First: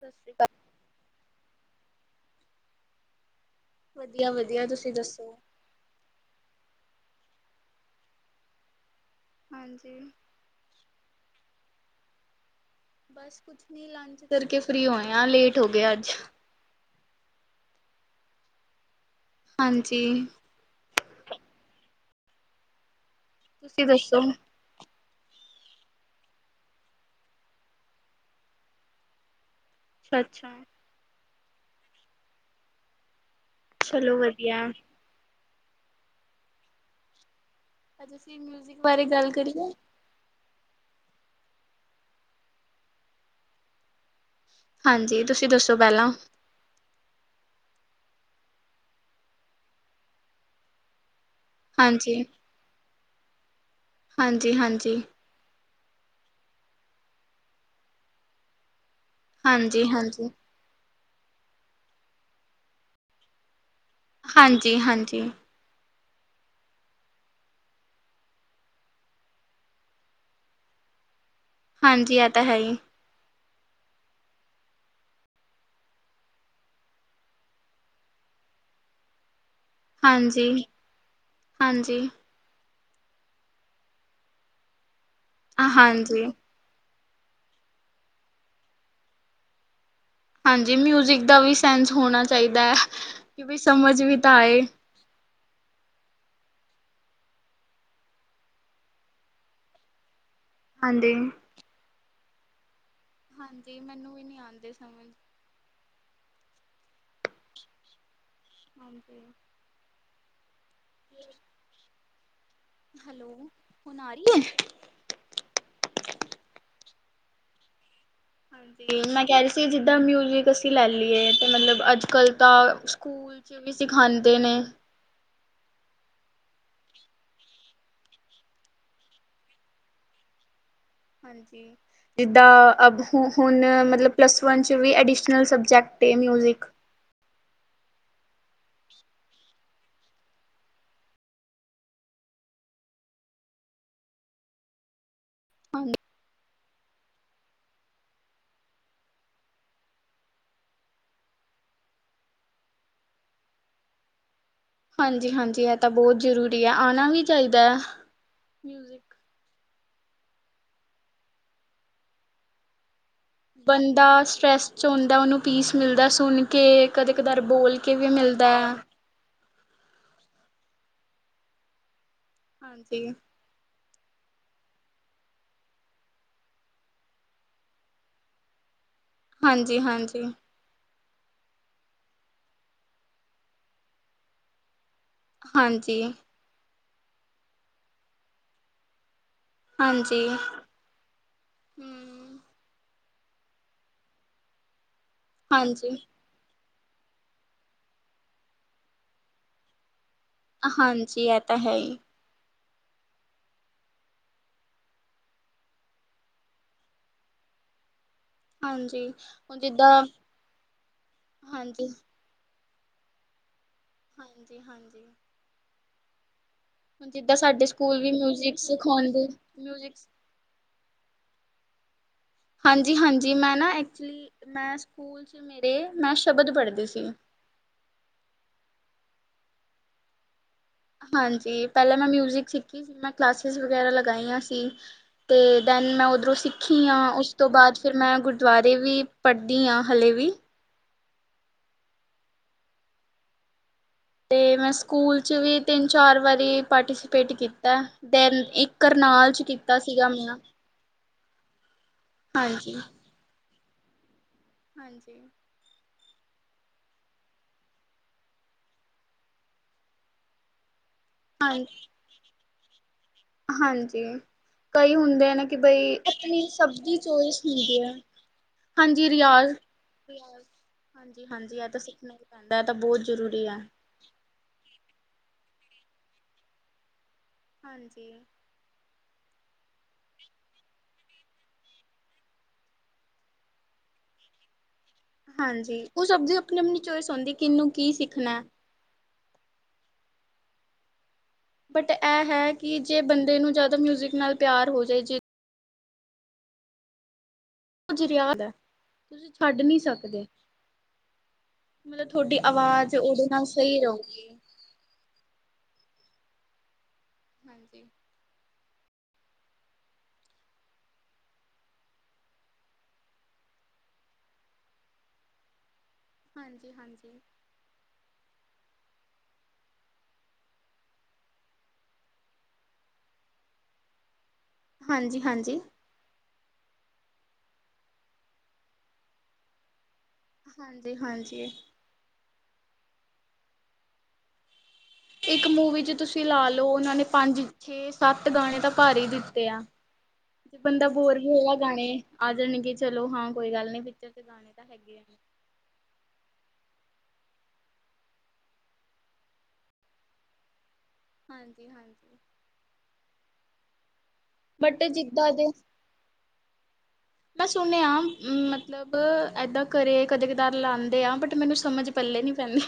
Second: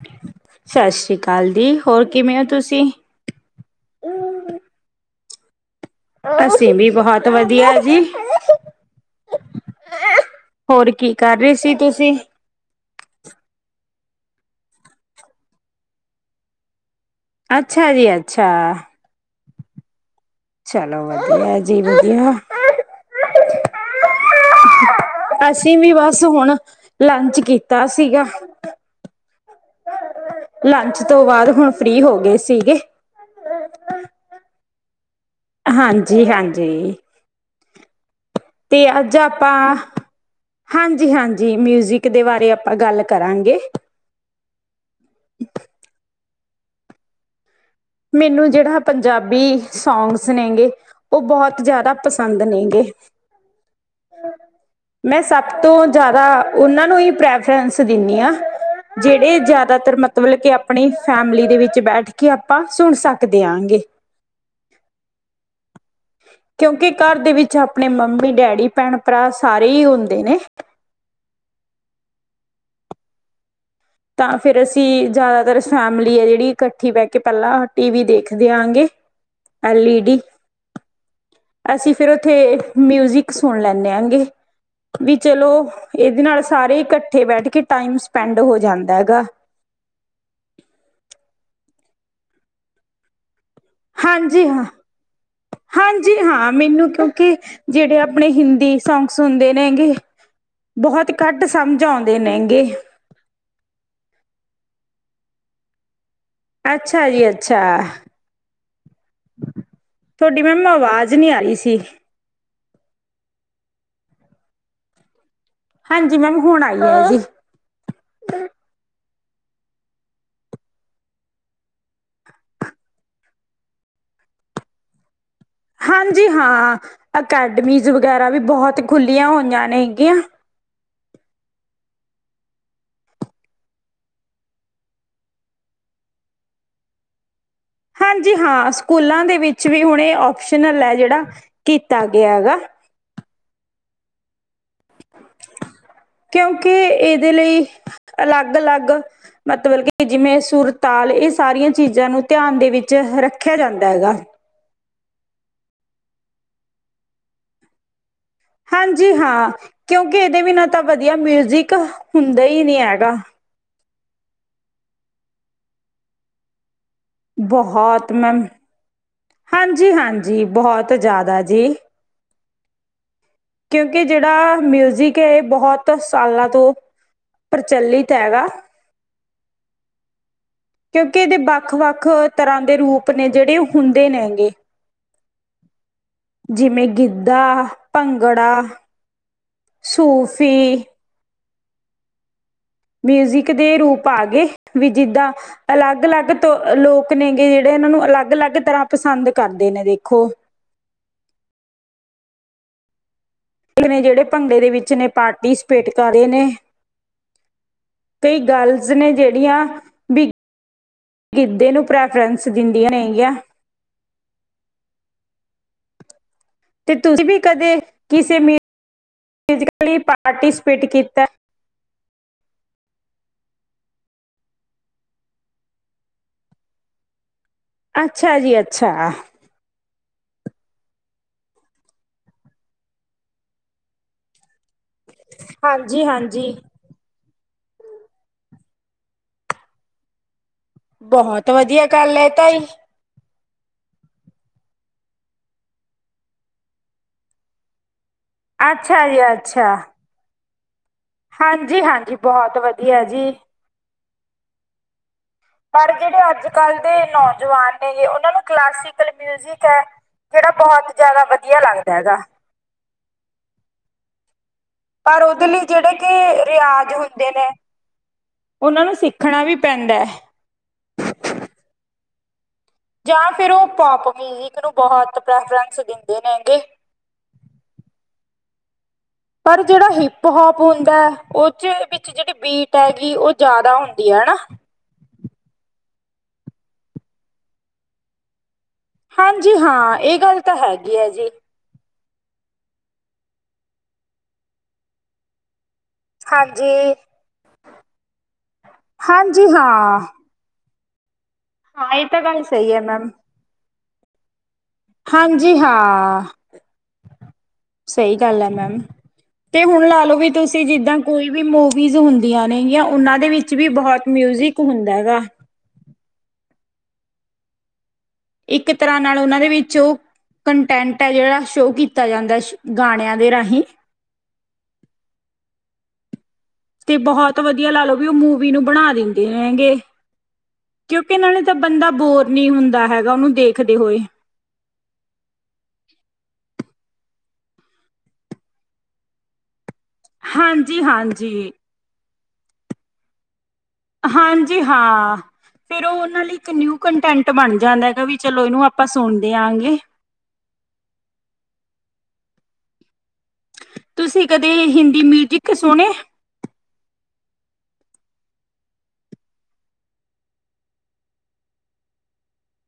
ਸਤਿ ਸ਼੍ਰੀ ਅਕਾਲ। ਸਤਿ ਸ੍ਰੀ ਅਕਾਲ ਦੀ ਹੋਰ? ਕਿਵੇਂ ਹੋ ਤੁਸੀਂ? ਵਧੀਆ ਵਧੀਆ ਤੁਸੀਂ ਦੱਸੋ? ਅਸੀਂ ਵੀ ਬਹੁਤ ਵਧੀਆ ਜੀ। ਹਾਂਜੀ। ਹੋਰ ਕੀ ਕਰ ਰਹੇ ਸੀ? ਤੁਸੀਂ? ਬਸ ਕੁਛ ਨੀ ਲੰਚ ਕਰਕੇ ਫਰੀ ਹੋਏ ਆ ਲੇਟ ਹੋ ਗਏ ਆ ਅੱਜ। ਅੱਛਾ ਜੀ ਅੱਛਾ। ਹਾਂਜੀ। ਚਲੋ ਵਧੀਆ ਜੀ ਵਧੀਆ। ਤੁਸੀਂ ਦੱਸੋ? ਅਸੀਂ ਵੀ ਬਸ ਹੁਣ ਲੰਚ ਕੀਤਾ ਸੀਗਾ। ਅੱਛਾ-ਅੱਛਾ। ਲੰਚ ਤੋਂ ਬਾਅਦ? ਹੁਣ ਫ੍ਰਰੀ ਹੋ ਗਏ ਸੀਗੇ। ਚਲੋ ਵਧੀਆ ਹਾਂਜੀ -ਹਾਂਜੀ ਅੱਜ ਅਸੀਂ ਮਿਊਜਿਕ ਬਾਰੇ ਗੱਲ ਕਰੀਏ ਹਾਂਜੀ- ਹਾਂਜੀ ਮਿਊਜ਼ਿਕ ਦੇ ਬਾਰੇ ਆਪਾਂ ਗੱਲ ਕਰਾਂਗੇ ਹਾਂਜੀ ਤੁਸੀਂ ਦੱਸੋ ਪਹਿਲਾਂ ਮੈਨੂੰ ਜਿਹੜਾ ਪੰਜਾਬੀ ਸੋਂਗਸ ਨੇਗੇ ਉਹ ਬਹੁਤ ਜ਼ਿਆਦਾ ਪਸੰਦ ਨੇ ਗੇ ਹਾਂ [inaudible] [inaudible] ਹਾਂਜੀ -ਹਾਂਜੀ ਤੋਂ ਜ਼ਿਆਦਾ ਉਹਨਾਂ ਨੂੰ ਹੀ ਪ੍ਰੈਫਰੈਂਸ ਦਿੰਦੀ ਆ ਜਿਹੜੇ ਜ਼ਿਆਦਾਤਰ ਹਾਂਜੀ-ਹਾਂਜੀ। ਮਤਲਬ ਕੇ ਆਪਣੇ ਫੈਮਿਲੀ ਦੇ ਵਿੱਚ ਬੈਠ ਕੇ ਆਪ ਆਪਾਂ ਸੁਣ ਸਕਦੇ ਹਾਂ ਗ ਹਾਂਜੀ -ਹਾਂਜੀ ਕਿਉਂਕਿ ਘਰ ਦੇ ਵਿੱਚ ਆਪਣੇ ਮੰਮੀ ਡੈਡੀ ਭੈਣ ਭਰਾ ਸਾਰੇ ਹੀ ਹੁੰਦੇ ਨੇ ਹਾਂਜੀ ਆ ਤਾਂ ਹੈ ਹੀ ਤਾਂ ਫਿਰ ਅਸੀਂ ਜ਼ਿਆਦਾਤਰ ਫੈਮਲੀ ਆ ਜਿਹੜੀ ਇਕੱਠੀ ਬੈਠ ਕੇ ਪਹਿਲਾਂ ਟੀ ਵੀ ਦੇਖਦੇ ਆਂਗੇ ਐਲ ਈ ਡੀ ਹਾਂਜੀ। ਅਸੀਂ ਹਾਂਜੀ, ਫਿਰ ਉੱਥੇ ਮਿਊਜ਼ਿਕ ਸੁਣ ਲੈਂਦੇ ਆ ਗ ਵੀ ਚਲੋ ਇਹਦੇ ਹਾਂਜੀ। ਨਾਲ ਸਾਰੇ ਇਕੱ ਇਕੱਠੇ ਬੈਠ ਕੇ ਟਾਈਮ ਸਪੈਂਡ ਹੋ ਜਾਂਦਾ ਹੈਗਾ ਹਾਂਜੀ ਮਿਊਜਿਕ ਦਾ ਵੀ ਸੈਂਸ ਹੋਣਾ ਚਾਹੀਦਾ ਹੈ ਕਿ ਵੀ ਸਮਝ ਵੀ ਤਾਂ ਹਾਂਜੀ ਆਏ ਹਾਂ ਹਾਂਜੀ ਹਾਂ ਮੈਨੂੰ ਕਿਉਂਕਿ ਜਿਹੜੇ ਆਪਣੇ ਹਿੰਦੀ ਸੌਗ ਸੁਣਦੇ ਨੇ ਗੇ। ਨੇ ਬਹੁਤ ਹਾਂਜੀ। ਘੱਟ ਸਮਝ ਆਉਂ ਦੇ ਮਹਿੰਗੇ ਹਾਂਜੀ ਮੈਨੂੰ ਵੀ ਨੀ ਆਉਂਦੇ ਸਮਝ ਅੱਛਾ ਜੀ ਅੱਛਾ ਹਾਂਜੀ ਤੁਹਾਡੀ ਮੈਂਮਾ ਆਵਾਜ਼ ਨਹੀ ਆ ਰਹੀ ਸੀ ਹੈਲੋ ਹੁਣ ਆ ਰਹੀ ਹੈ ਹਾਂਜੀ ਮੈਂ ਵੀ ਹੁਣ ਆਈ ਹ ਜੀ ਹਾਂਜੀ ਮੈਂ ਕਹਿ ਰਹੀ ਸੀ ਜਿੱਦਾਂ ਮਿਊਜ਼ਿਕ ਅਸੀਂ ਲੈ ਲਈਏ ਅਤੇ ਮਤਲਬ ਅੱਜ ਕੱਲ੍ਹ ਤਾਂ ਸਕੂਲ 'ਚ ਵੀ ਸਿਖਾਉਂਦੇ ਨੇ ਹਾਂਜੀ ਹਾਂ ਅਕੈਡਮੀਜ਼ ਵਗੈਰਾ ਵੀ ਬਹੁਤ ਖੁੱਲ੍ਹੀਆਂ ਹੋਈਆਂ ਨੇ ਹੈਗੀਆਂ ਹਾਂਜੀ ਜਿੱਦਾਂ ਅ ਹੁਣ ਮਤਲਬ ਪਲੱਸ ਵਨ 'ਚ ਵੀ ਅਡੀਸ਼ਨਲ ਸਬਜੈਕਟ ਮਿਊਜਿਕ ਹਾਂਜੀ ਹਾਂ ਸਕੂਲਾਂ ਦੇ ਵਿੱਚ ਵੀ ਹੁਣ ਇਹ ਆਪਓਪਸ਼ਨਲ ਹੈ ਜਿਹੜਾ ਕੀਤਾ ਗਿਆ ਹੈਗਾ [inaudible] ਹਾਂਜੀ। ਕਿਉਂਕਿ ਇਹਦੇ ਲਈ ਅਲੱਗ ਅਲੱਗ ਮਤਲਬ ਕਿ ਜਿਵੇਂ ਸੁਰਤਾਲ ਇਹ ਸਾਰੀਆਂ ਚੀਜ਼ਾਂ ਨੂੰ ਧਿਆਨ ਦੇ ਵਿੱਚ ਰੱਖਿਆ ਜਾਂਦਾ ਹੈਗਾ। ਹਾਂਜੀ, ਹਾਂਜੀ ਇਹ ਤਾਂ ਬਹੁਤ ਜ਼ਰੂਰੀ ਏ। ਆਉਣਾ ਵੀ ਚਾਹੀਦਾ ਐ। ਹਾਂਜੀ, ਹਾਂ। ਕਿਉਂਕਿ ਇਹਦੇ ਵੀਨਾਂ ਤਾਂ ਵਧੀਆ ਮਿਊਜਿਕ ਹੁੰਦਾ ਹੀ ਨਹੀ ਹੈਗਾ। ਬੰਦਾ ਸਟਰੈੱਸ ਚ ਹੁੰਦਾ ਉਹਨੂੰ ਪੀਸ ਮਿਲਦਾ ਸੁਣ ਕੇ। ਕਦੇ ਕਧਾਰ ਬੋਲ ਕੇ ਵੀ ਮਿਲਦਾ ਐ। ਹਾਂਜੀ, ਹਾਂਜੀ ਬਹੁਤ ਜ਼ਿਆਦਾ ਜੀ। ਹਾਂਜੀ। ਕਿਉਂਕਿ ਜਿਹੜਾ ਮਿਊਜ਼ਿਕ ਹੈ ਇਹ ਬਹੁਤ ਸਾਲਾਂ ਤੋਂ ਪ੍ਰਚਲਿਤ ਹੈਗਾ। ਹਾਂਜੀ, ਹਾਂਜੀ। ਕਿਉਂਕਿ ਇਹਦੇ ਵੱਖ ਵੱਖ ਤਰ੍ਹਾਂ ਦੇ ਰੂਪ ਨੇ ਜਿਹੜੇ ਹੁੰਦੇ ਨੇ ਹੈਗੇ। ਹਾਂਜੀ। ਗਿੱਧਾ, ਭੰਗੜਾ ਹਾਂਜੀ ਸੂਫ਼ੀ, ਹੂੰ। ਮਿਊਜ਼ਿਕ ਦੇ ਰੂਪ ਆਗੇ। ਜਿੱਦਾਂ ਹਾਂਜੀ ਅਲੱਗ ਅਲੱਗ ਤੋਂ ਲੋਕ ਨੇਗੇ ਜਿਹੜੇ ਇਹਨਾਂ ਨੂੰ ਅਲੱਗ ਅਲੱਗ ਤਰ੍ਹਾਂ ਪਸੰਦ ਕਰਦੇ ਨੇ ਦੇਖ। ਹਾਂਜੀ। ਜੀ ਆ ਤਾਂ ਹੈ ਈ। ਨੇ ਜਿਹੜੇ ਭੰਗੜੇ ਨਾ ਇਹ ਦੇ ਵਿਚ ਨੇ ਪਾਰਟੀਸਪੇਟ ਕਰ ਰਹੇ ਨੇ। ਕਈ ਗਰਲਜ਼ ਹਾਂਜੀ ਨੇ ਹੁਣ ਜਿਹੜੀਆਂ ਜਿੱਦਾਂ ਵੀ ਗਿੱਧੇ ਨੂੰ ਹਾਂਜੀ ਪ੍ਰੈਫਰੈਂਸ ਦਿੰਦੀਆਂ ਨੇਗੀਆਂ। ਹਾਂਜੀ, ਹਾਂਜੀ। ਤੇ ਹੁਣ ਤੁਸੀਂ ਜਿੱਦਾਂ ਵੀ ਸਾਡੇ ਕਦੇ ਸਕੂਲ ਵੀ ਕਿਸੇ ਮਿਊਜ਼ਿਕ ਸਿਖਾਉਂਦੇ ਮਿਊਜ਼ਿਕ ਪਾਰਟੀਸਪੇਟ ਕੀਤਾ। ਹਾਂਜੀ, ਹਾਂਜੀ। ਮੈਂ ਨਾ ਐਕਚੁਲੀ ਮੈਂ ਸਕੂਲ 'ਚ ਮੇਰੇ ਮੈਂ ਸ਼ਬਦ ਪੜ੍ਹਦੀ ਸੀ। ਅੱਛਾ ਜੀ ਅੱਛਾ। ਹਾਂਜੀ, ਪਹਿਲਾਂ ਮੈਂ ਮਿਊਜਿਕ ਸਿੱਖੀ ਸੀ। ਮੈਂ ਕਲਾਸਿਸ ਵਗੈਰਾ ਲਗਾਈਆਂ ਸੀ। ਤੇ ਦੈਨ ਹਾਂਜੀ ਮੈਂ ਉੱਧਰੋਂ ਹਾਂਜੀ ਸਿੱਖੀ ਆ। ਉਸ ਤੋਂ ਬਾਅਦ ਫਿਰ ਮੈਂ ਗੁਰਦੁਆਰੇ ਵੀ ਪੜ੍ਹਦੀ ਹਾਂ ਹਲੇ ਵੀ ਬਹੁਤ ਵਧੀਆ ਗੱਲ ਐ ਤਾਈ। ਤੇ ਮੈਂ ਸਕੂਲ ਚ ਵੀ ਤਿੰਨ ਚਾਰ ਵਾਰੀ ਪਾਰਟੀਸਪੇਟ ਕੀਤਾ। ਦੈਨ ਇੱਕ ਅੱਛਾ ਕਰਨਾਲ ਚ ਅੱਛਾ ਕੀਤਾ ਸੀਗਾ ਮੇਰਾ। ਹਾਂ ਜੀ ਹਾਂਜੀ। ਬਹੁਤ ਵਧੀਆ ਜੀ। ਹਾਂਜੀ। ਪਰ ਜਿਹੜੇ ਅੱਜ ਕੱਲ੍ਹ ਦੇ ਨੌਜਵਾਨ ਨੇਗੇ, ਉਹਨਾਂ ਨੂੰ ਕਲਾਸੀਕਲ ਮਿਊਜਿਕ ਹੈ ਜਿਹੜਾ ਬਹੁਤ ਜ਼ਿਆਦਾ ਹਾਂ ਵਧੀਆ ਲੱਗਦਾ ਹੈਗਾ। ਹਾਂਜੀ ਕਈ ਪਰ ਹੁੰਦੇ ਨਾ ਉਹਦੇ ਕਿ ਲਈ ਜਿਹੜੇ ਬਈ, ਕਿ ਆਪਣੀ ਸਭ ਰਿਆਜ਼ ਦੀ ਹੁੰਦੇ ਚੋਇਸ ਨੇ ਹੁੰਦੀ ਹੈ, ਉਹਨਾਂ ਨੂੰ ਹਾਂਜੀ ਸਿੱਖਣਾ ਵੀ ਰਿਆਜ਼, ਪੈਂਦਾ ਹੈ ਹਾਂਜੀ, ਹਾਂਜੀ ਇਹ ਸਿਖਣਾ ਜਾਂ ਫੇਰ ਉਹ ਪੋਪ ਮੀਜੀਕ ਨੂੰ ਬੋਹੁਤ ਪ੍ਰੈਫਰੈਨਸ ਦਿੰਦੇ ਨੇਗੇ। ਹਾਂਜੀ ਪਰ ਜਿਹੜਾ ਹਿਪ ਹੋਪ- ਹੁੰਦਾ ਉਹਦੇ ਵਿੱਚ ਜਿਹੜੀ ਬੀਟ ਹੈਗੀ ਉਹ ਜ਼ਿਆਦਾ ਹੁੰਦੀ ਹੈਨਾ। ਹਾਂਜੀ ਉਹ ਸਬਦੀ ਆਪਣੀ, ਆਪਣੀ ਚੋਇਸ ਹੂੰਦੀ ਕਿਨੂੰ ਕੀ ਸਿੱਖ ਣ। ਹਾਂਜੀ ਹਾਂ ਇਹ ਗੱਲ ਤਾਂ ਹੈਗੀ ਹੈ ਜੀ। ਬਟ ਇਹ ਹੈ ਕਿ ਜੇ ਬੰਦੇ ਨੂੰ ਜ਼ਿਆਦਾ ਮਿਊਜ਼ਿਕ ਨਾਲ ਪਿਆਰ ਹੋ ਜਾਏ ਜੇ ਹਾਂਜੀ ਕੁਝ ਰਿਆਦ ਹੈ, ਤੁਸੀਂ ਹਾਂਜੀ ਛੱਡ ਨੀ ਹਾਂ ਸਕਦੇ। ਹਾਂ ਇਹ ਮਤਲਬ ਤਾਂ ਤੁਹਾਡੀ ਗੱਲ ਸਹੀ ਹੈ ਆਵਾਜ਼ ਮੈਮ ਉਹਦੇ ਨਾਲ ਸਹੀ ਰੳਗੀ। ਹਾਂਜੀ ਹਾਂ। ਹਾਂਜੀ, ਸਹੀ ਗੱਲ ਹੈ। ਮੈਮ, ਤੇ ਹੁਣ ਲਾ ਲੋ ਵੀ ਤੁਸੀਂ ਜਿਦਾਂ ਕੋਈ ਵੀ ਮੂਵੀਜ਼ ਹੁੰਦੀਆਂ ਨੇ ਯਾ ਉਨ੍ਹਾਂ ਦੇ ਵਿਚ ਵੀ ਬਹੁਤ ਮਿਊਜਿਕ ਹੁੰਦਾਗਾ। ਹਾਂਜੀ, ਹਾਂਜੀ ਇੱਕ ਤਰ੍ਹਾਂ ਨਾਲ ਉਹਨਾਂ ਦੇ ਵਿੱਚ ਉਹ ਕੰਟੈਂਟ ਹੈ ਜਿਹੜਾ ਸ਼ੋਅ ਕੀਤਾ ਜਾਂਦਾ ਸ਼ ਗਾਣਿਆਂ ਦੇ ਰਾਹੀਂ। ਹਾਂਜੀ, ਹਾਂਜੀ। ਤੇ ਬਹੁਤ ਵਧੀਆ ਲਾ ਲੋਓ ਵੀ ਉਹ ਮੂਵੀ ਨੂੰ ਬਣਾ ਦਿੰਦੇ ਹੈੰਗੇ। ਹਾਂਜੀ, ਕਿਉਂਕਿੇ ਨਾਲੇ ਹਾਂਜੀ। ਤਾਂ ਬੰਦਾ ਬੋਰ ਨਹੀਂ ਹੁੰ ਦਾ ਹੈਗਾ ਉਹਨੂੰ ਦੇਖਦੇ ਹੋਏ। ਇੱਕ ਮੂਵੀ ਚ ਤੁਸੀਂ ਲਾ ਲਓ ਉਹਨਾਂ ਨੇ ਪੰਜ, ਛੇ, ਸੱਤ ਗਾਣੇ ਤਾਂ ਭਾਰ ਹੀ ਦਿੱਤੇ ਆ। ਤੇ ਹਾਂਜੀ ਬੰਦਾ ਬੋਰ ਵੀ ਹਾਂਜੀ ਹੋਇਆ ਗਾਣੇ ਆਜਣਗੇ ਚਲੋ ਹਾਂ। ਕੋਈ ਗੱਲ ਨੀ ਪਿਕਚਰ ਚ ਗਾਣੇ ਹਾਂਜੀ ਤਾਂ ਹੈਗੇ ਆ। ਹਾਂ ਫੇਰ ਉਹ ਉਹਨਾਂ ਨੇ ਇੱਕ ਨਿਊ ਕੰਟੈਂਟ ਬਣ ਜਾਂਦਾ ਹੈਗਾ ਵੀ ਚਲੋ ਇਹਨੂੰ ਆਪਾਂ ਸੁਣਦੇ ਆਾਂਗੇ। ਹਾਂਜੀ, ਹਾਂਜੀ ਤੁਸੀਂ ਕਦੇ ਬਟ ਹਿੰਦੀ ਜਿੱਦਾਂ ਦੇ ਮਿਊਜਿਕ ਸੁਣੇ? ਮੈਂ ਸੁਣਿਆ ਮਤਲਬ ਏਦਾਂ ਘਰੇ ਕਦੇ ਕਦਾਰ ਲਾੰਦੇ ਆ ਬਟ ਮੈਨੂੰ ਸਮਝ ਪੱਲੇ ਨੀ ਪੈਂਦੀ।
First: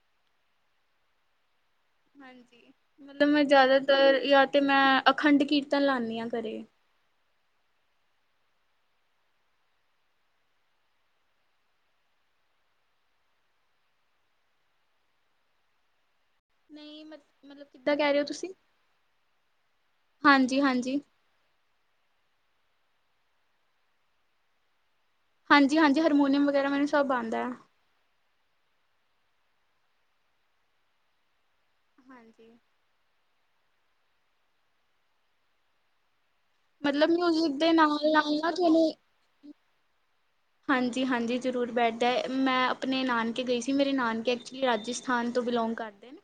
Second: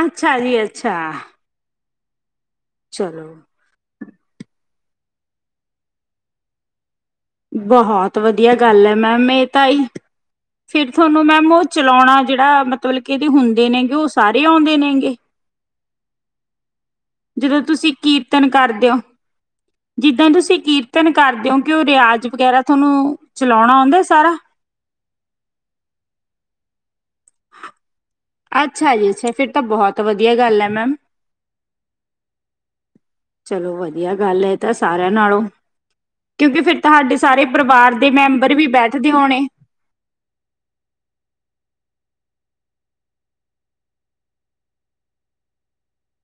ਅੱਛਾ ਜੀ, ਅੱਛਾ ਹਾਂਜੀ ਮਤਲਬ ਚਲੋ ਮੈਂ ਜ਼ਿਆਦਾਤਰ ਯਾ ਤੇ ਮੈਂ ਅਖੰਡ ਕੀਰਤਨ ਲਾੰਨੀ ਹਾਂ ਘਰੇ ਬਹੁਤ ਵਧੀਆ ਗੱਲ ਹੈ ਮੈਮ ਇਹ ਤਾਂਈ ਫਿਰ ਤੁਹਾਨੂੰ ਮੈਮ ਉਹ ਚਲਾਉਣਾ ਜਿਹੜਾ ਮਤਲਬ ਕਿ ਇਹਦੇ ਹੁੰਦੇ ਨੇਗੇ ਉਹ ਸਾਰੇ ਆਉਂਦੇ ਨੇਗੇ। ਨਹੀਂ ਮਤ ਜਦੋਂ ਮਤਲਬ ਤੁਸੀਂ ਕਿੱਦਾਂ ਕਹਿ ਰਹੇ ਹੋ ਕੀਰਤਨ ਤੁਸੀਂ? ਕਰਦੇ ਹੋ ਜਿੱਦਾਂ ਤੁਸੀਂ ਹਾਂਜੀ ਹਾਂਜੀ ਕੀਰਤਨ ਕਰਦੇ ਹੋ ਕਿ ਉਹ ਰਿਆਜ ਵਗੈਰ ਥੋਨੂੰ ਚਲੋਣਾ ਆਉਂਦਾ ਸਾਰਾ? ਹਾਂਜੀ ਹਾਂਜੀ ਹਾਰਮੋਨੀਮ ਵਗੈਰਾ ਸਭ ਆਉਂਦਾ ਅੱਛਾ ਜੀ ਅੱਛਾ ਫਿਰ ਤਾਂ ਬਹੁਤ ਵਧੀਆ ਗੱਲ ਹੈ ਮੈਮ ਹਾਂਜੀ ਚਲੋ ਵਧੀਆ ਗੱਲ ਹੈ ਤਾਂ ਸਾਰਿਆਂ ਨਾਲੋਂ ਕਿਉਂਕਿ ਫਿਰ ਮਤਲਬ ਤੁਹਾਡੇ ਸਾਰੇ ਮਿਊਜ਼ਿਕ ਪਰਿਵਾਰ ਨਾਲ ਦੇ ਨਾਲ ਨਾ ਮੈਂਬਰ ਵੀ ਤੁਹਾਨੂੰ ਬੈਠਦੇ ਹੋਣੇ ਹਾਂਜੀ ਹਾਂਜੀ ਜ਼ਰੂਰ ਬੈਠਦਾ ਮੈਂ ਆਪਣੇ ਨਾਨਕੇ ਗਈ ਸੀ ਮੇਰੇ ਨਾਨਕੇ ਐਕਚੁਲੀ ਰਾਜਸਥਾਨ ਤੋਂ ਬਿਲੋਂਗ ਕਰਦੇ ਨੇ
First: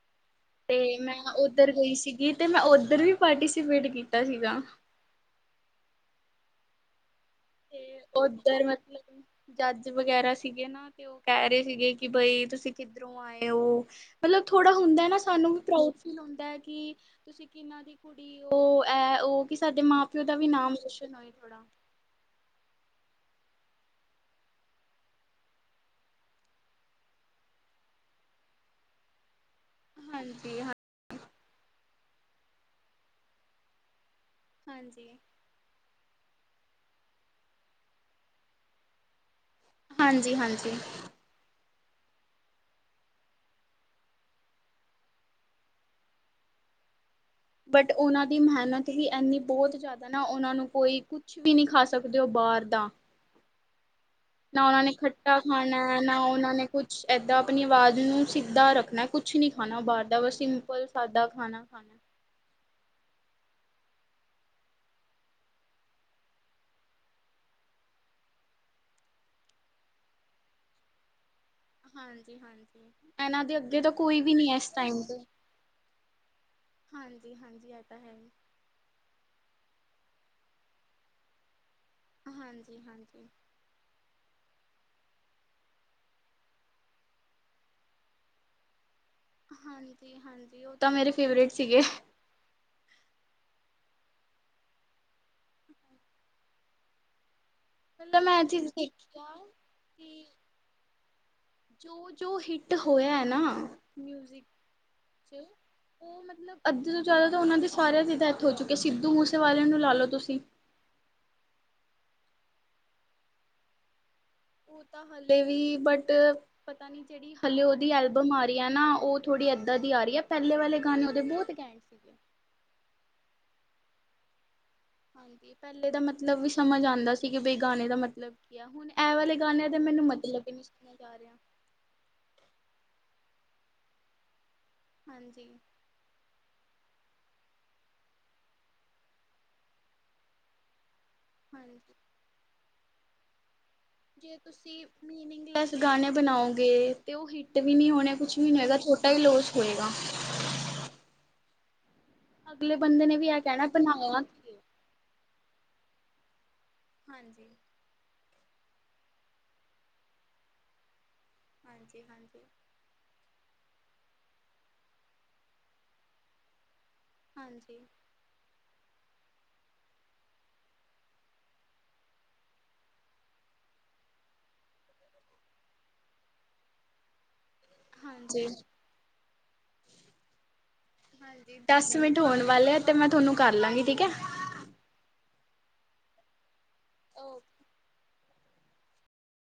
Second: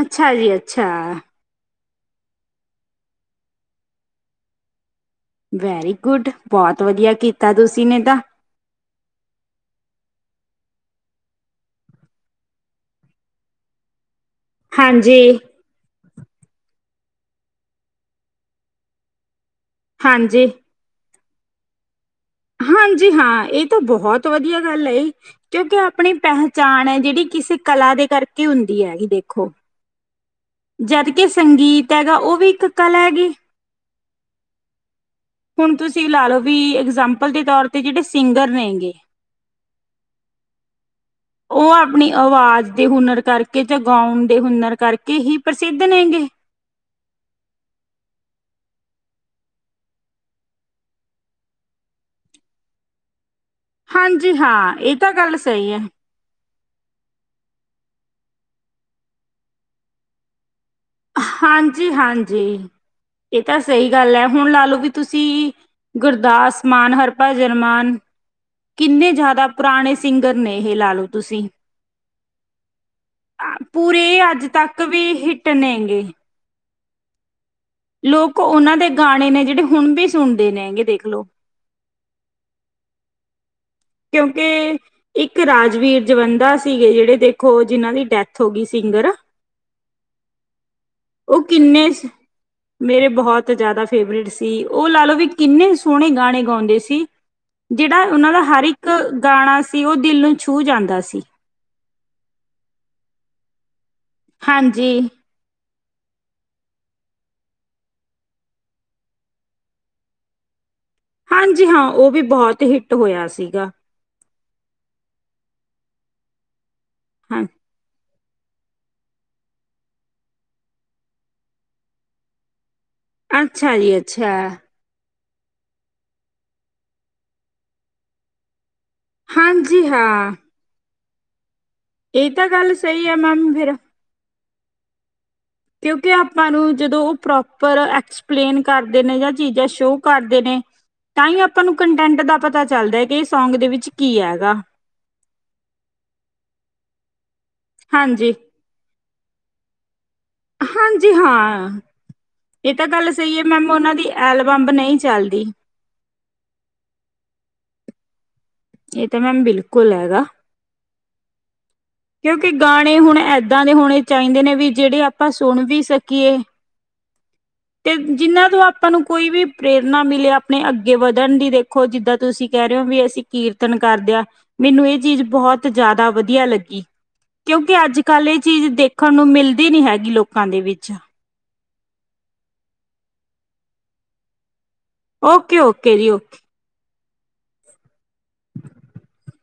ਅੱਛਾ ਜੀ ਅੱਛਾ ਤੇ ਮੈਂ ਉੱਧਰ ਗਈ ਸੀਗੀ ਤੇ ਮੈਂ ਉੱਧਰ ਵੀ ਪਾਰਟੀਸੀਪੇਟ ਕੀਤਾ ਸੀਗਾ ਵੈਰੀ ਗੁੱਡ ਬਹੁਤ ਵਧੀਆ ਕੀਤਾ ਤੇ ਤੁਸੀਂ ਨੇ ਤਾਂ ਉਓਧਰ ਮਤਲਬ ਜੱਜ ਵਗੈਰਾ ਸੀਗੇ ਨਾ ਤੇ ਉਹ ਕਹਿ ਰਹੇ ਸੀਗੇ ਕਿ ਬਈ ਤੁਸੀਂ ਕਿੱਧਰੋਂ ਆਏ ਹੋ ਮਤਲਬ ਥੋੜਾ ਹੁੰਦਾ ਨਾ ਹਾਂਜੀ, ਸਾਨੂੰ ਵੀ ਪ੍ਰਊ ਹੁੰਦਾ ਹੈ ਕਿ ਤੁਸੀਂ ਕਿਹਨਾਂ ਦੀ ਕੁੜੀ ਉਹ ਹੈ ਉਹ ਕਿ ਸਾਡੇ ਮਾਂ ਪਿਓ ਦਾ ਹਾਂਜੀ, ਵੀ ਨਾਮ ਰੋਸ਼ਨ ਹੋਏ [inaudible] ਹਾਂਜੀ ਹਾਂ ਇਹ ਤਾਂ ਬਹੁਤ ਵਧੀਆ ਗੱਲ ਹੈ ਕਿਉਂਕਿ ਆਪਣੀ ਪਹਿਚਾਣ ਹੈ ਜਿਹੜੀ ਕਿਸੇ ਕਲਾ ਦੇ ਕਰਕੇ ਹੁੰਦੀ ਹੈ ਜ ਦੇਖੋ ਹਾਂਜੀ ਹਾਂ ਜਦ ਕਿ ਸੰਗੀਤ ਹੈਗਾ ਉਹ ਵੀ ਇੱਕ ਕਲਾ ਹੈਗੀ ਹਾਂਜੀ ਹੁਣ ਤੁਸੀਂ ਲਾ ਲਓ ਵੀ ਇਗਜਾਮਪਲ ਦੇ ਤੌਰ ਤੇ ਜਿਹੜੇ ਸਿੰਗਰ ਨੇਗੇ ਹਾਂਜੀ ਹਾਂਜੀ ਉਹ ਆਪਣੀ ਆਵਾਜ਼ ਦੇ ਹੁਨਰ ਕਰਕੇ ਜ ਗਾਉਣ ਦੇ ਹੁਨਰ ਕਰਕੇ ਹੀ ਪ੍ਰਸਿੱਧ ਨੇਗੇ ਬਟ ਉਹਨਾਂ ਦੀ ਮਿਹਨਤ ਵੀ ਇਨੀ ਬਹੁਤ ਜ਼ਿਆਦਾ ਨਾ ਉਹਨਾਂ ਨੂੰ ਕੋਈ ਕੁਛ ਵੀ ਨਹੀਂ ਖਾ ਸਕਦੇ ਉਹ ਬਾਹਰ ਦਾ ਹਾਂਜੀ ਨਾ ਹਾਂ ਉਹਨਾਂ ਨੇ ਇਹ ਤਾਂ ਗੱਲ ਖੱਟਾ ਸਹੀ ਹੈ ਖਾਣਾ ਨਾ ਉਹਨਾਂ ਨੇ ਕੁਛ ਏਦਾਂ ਆਪਣੀ ਆਵਾਜ਼ ਨੂੰ ਸਿੱਧਾ ਰੱਖਣਾ ਕੁਛ ਨੀ ਖਾਣਾ ਉਹ ਬਾਹਰ ਦਾ ਬਸ ਸਾਦਾ ਖਾਣਾ ਹਾਂਜੀ ਖਾਣਾ ਹਾਂਜੀ ਤਾਂ ਸਹੀ ਗੱਲ ਹੈ। ਹੁਣ ਲਾ ਲਓ ਵੀ ਤੁਸੀਂ ਗੁਰਦਾਸ ਮਾਨ ਹਰਭਜਨ ਮਾਨ ਕਿੰਨੇ ਜ਼ਿਆਦਾ ਪੁਰਾਣੇ ਸਿੰਗਰ ਨੇ ਇਹ ਲਾ ਲਓ ਤੁਸੀਂ ਹਾਂਜੀ -ਹਾਂਜੀ ਇਹਨਾਂ ਦੇ ਅੱਗੇ ਤਾਂ ਪੂਰੇ ਕੋਈ ਵੀ ਅੱਜ ਨੀ ਐਸ ਤੱਕ ਟਾਈਮ ਵੀ ਤੇ। ਹਿੱਟ [unintelligible] ਹਾਂਜੀ -ਹਾਂਜੀ ਇਹ ਤਾਂ ਹੈ ਹੀ। ਲੋਕ ਉਹਨਾਂ ਦੇ ਗਾਣੇ ਨੇ ਜਿਹੜੇ ਹੁਣ ਵੀ ਸੁਣਦੇ ਨੇ ਹੈਗੇ ਦੇਖਲੋ ਹਾਂਜੀ- ਹਾਂਜੀ ਕਿਉਂਕਿ ਇੱਕ ਰਾਜਵੀਰ ਜਵੰਧਾ ਸੀਗੇ ਜਿਹੜੇ ਦੇਖੋ, ਜਿਨਾਂ ਦੀ ਡੈਥ ਹੋ ਗਈ ਸਿੰਗਰ। ਹਾਂਜੀ- ਹਾਂਜੀ ਉਹ ਤਾਂ ਮੇਰੇ ਉਹ ਫੇਵਰੇਟ ਸੀਗੇ। ਕਿੰਨੇ ਮੇਰੇ ਬਹੁਤ ਜ਼ਿਆਦਾ ਫੇਵਰੇਟ ਸੀ, ਉਹ ਲਾ ਲਓ ਵੀ ਕਿੰਨੇ ਸੋਹਣੇ ਗਾਣੇ ਗਾਉਂਦੇ ਸੀ। ਜਿਹੜਾ ਮਤਲਬ ਉਹਨਾਂ ਮੈਂ ਦਾ ਇਹ ਹਰ ਚੀਜ਼ ਇੱਕ ਦੇਖਿਆ ਗਾਣਾ ਸੀ ਉਹ ਦਿਲ ਕਿ ਨੂੰ ਛੂਹ ਜਾਂਦਾ ਸੀ ਜੋ ਜੋ ਹਿੱਟ ਹੋਇਆ ਐ ਨਾ, ਮਿਊਜ਼ਿਕ ਹਾਂਜੀ ਚ ਉਹ ਮਤਲਬ ਅੱਧੇ ਤੋਂ ਜ਼ਿਆਦਾ ਤਾਂ ਉਹਨਾਂ ਦੀ ਸਾਰਿਆਂ ਦੀ ਡੈਥ ਹੋ ਚੁੱਕੀ, ਸਿੱਧੂ ਮੂਸੇਵਾਲੇ ਨੂੰ ਲਾ ਲਓ ਤੁਸੀਂ। ਹਾਂਜੀ ਹਾਂ ਉਹ ਵੀ ਬਹੁਤ ਹਿੱਟ ਹੋਇਆ ਸੀਗਾ। ਉਹ ਤਾਂ ਹਾਲੇ ਵੀ ਬਟ, ਪਤਾ ਨੀ ਜਿਹੜੀ ਹਾਂ ਹਲੇ ਉਹਦੀ ਐਲ ਬਿਮਾਰੀ ਆ ਨਾ, ਉਹ ਥੋੜ੍ਹੀ ਇਦਾਂ ਦੀ ਆ ਰਹੀ ਹੈ, ਪਹਿਲੇ ਵਾਲੇ ਗਾਣੇ ਉਹਦੇ ਬਹੁਤ ਘੈਂਠ ਸੀਗੇ। ਅੱਛਾ ਜੀ ਅੱਛਾ ਹਾਂਜੀ ਪਹਿਲੇ ਦਾ ਮਤਲਬ ਵੀ ਸਮਝ ਆਉਂਦਾ ਸੀ ਕਿ ਬਈ ਗਾਣੇ ਦਾ ਮਤਲਬ ਕੀ ਹੈ, ਹੁਣ ਐ ਵਾਲੇ ਗਾਣਿਆਂ ਦੇ ਹਾਂਜੀ ਮੈਨੂੰ ਹਾਂ ਮਤਲਬ ਹੀ ਨੀ ਸ ਜਾ ਰਿਹਾ ਇਹ ਤਾਂ ਗੱਲ ਸਹੀ ਆ ਮੈਮ ਫੇਰ ਹਾਂਜੀ ਕਿਉਂਕਿ ਆਪਾਂ ਨੂੰ ਜਦੋਂ ਉਹ ਪ੍ਰੌਪਰ ਐਕਸਪਲੇਨ ਕਰਦੇ ਨੇ ਜਾਂ ਚੀਜ਼ਾਂ ਸ਼ੋ ਕਰਦੇ ਨੇ ਤਾਂ ਹੀ ਆਪਾਂ ਨੂੰ ਹਾਂਜੀ। ਕੰਟੈਂਟ ਦਾ ਪਤਾ ਚੱਲਦਾ ਹੈ ਕਿ ਸੌਂਗ ਦੇ ਵਿੱਚ ਕੀ ਜੇ ਹੈਗਾ ਤੁਸੀਂ ਮੀਨਿੰਗਲੈਸ ਗਾਣੇ ਬਣਾਓਗੇ, ਤੇ ਉਹ ਹਿੱਟ ਵੀ ਨਹੀਂ ਹੋਣੇ ਹਾਂਜੀ ਕੁਛ ਵੀ ਨਹੀਂ ਹੋਏਗਾ, ਥੋਡਾ ਹੀ ਲੋਸ ਹੋਏਗਾ। ਹਾਂਜੀ ਹਾਂ ਇਹ ਅਗਲੇ ਤਾਂ ਬੰਦੇ ਗੱਲ ਨੇ ਵੀ ਸਹੀ ਇਹ ਹੈ ਕਹਿਣਾ ਮੈਮ ਉਹਨਾਂ ਦੀ ਬਣਾਇਆ ਕੀ ਏ। ਐਲਬਮ ਨਹੀਂ ਚੱਲਦੀ। ਹਾਂਜੀ ਇਹ ਤਾਂ ਮੈਮ ਬਿਲਕੁਲ ਹੈਗਾ ਹਾਂਜੀ ਹਾਂਜੀ ਕਿਉਂਕਿ ਗਾਣੇ ਹੁਣ ਐਦ ਗਾਣੇ ਹੋਣੇ ਚਾਹੀਦੇ ਨੇ ਵੀ ਜਿਹੜੇ ਆਪਾਂ ਸੁਣ ਵੀ ਸਕੀਏ ਹਾਂਜੀ ਤੇ ਜਿੰਨਾ ਤੋਂ ਆਪਾਂ ਨੂੰ ਕੋਈ ਵੀ ਪ੍ਰੇਰਨਾ ਮਿਲੇ ਆਪਣੇ ਅੱਗੇ ਵਧਣ ਦੀ ਦੇਖੋ ਜਿੱਦਾਂ ਤੁਸੀਂ ਕਹਿ ਰਹੇ ਹੋ ਵੀ ਅਸੀਂ ਕੀਰਤਨ ਕਰਦੇ ਆ ਮੈਨੂੰ ਇਹ ਚੀਜ਼ ਬਹੁਤ ਜ਼ਿਆਦਾ ਵਧੀਆ ਲੱਗੀ ਕਿਉਂਕਿ ਅੱਜ ਕੱਲ੍ਹ ਇਹ ਹਾਂਜੀ। ਚੀਜ਼ ਦੇਖਣ ਨੂੰ ਮਿਲਦੀ ਨੀ ਹੈਗੀ ਲੋਕਾਂ ਦੇ ਵਿੱਚ ਹਾਂਜੀ ਦਸ ਮਿੰਟ ਹੋਣ ਵਾਲੇ ਆ ਤੇ ਮੈਂ ਤੁਹਾਨੂੰ ਕਰ ਲਵਾਂਗੀ? ਠੀਕ ਹੈ ਓਕੇ ਓਕੇ ਜੀ ਓਕੇ ਓ [unintelligible]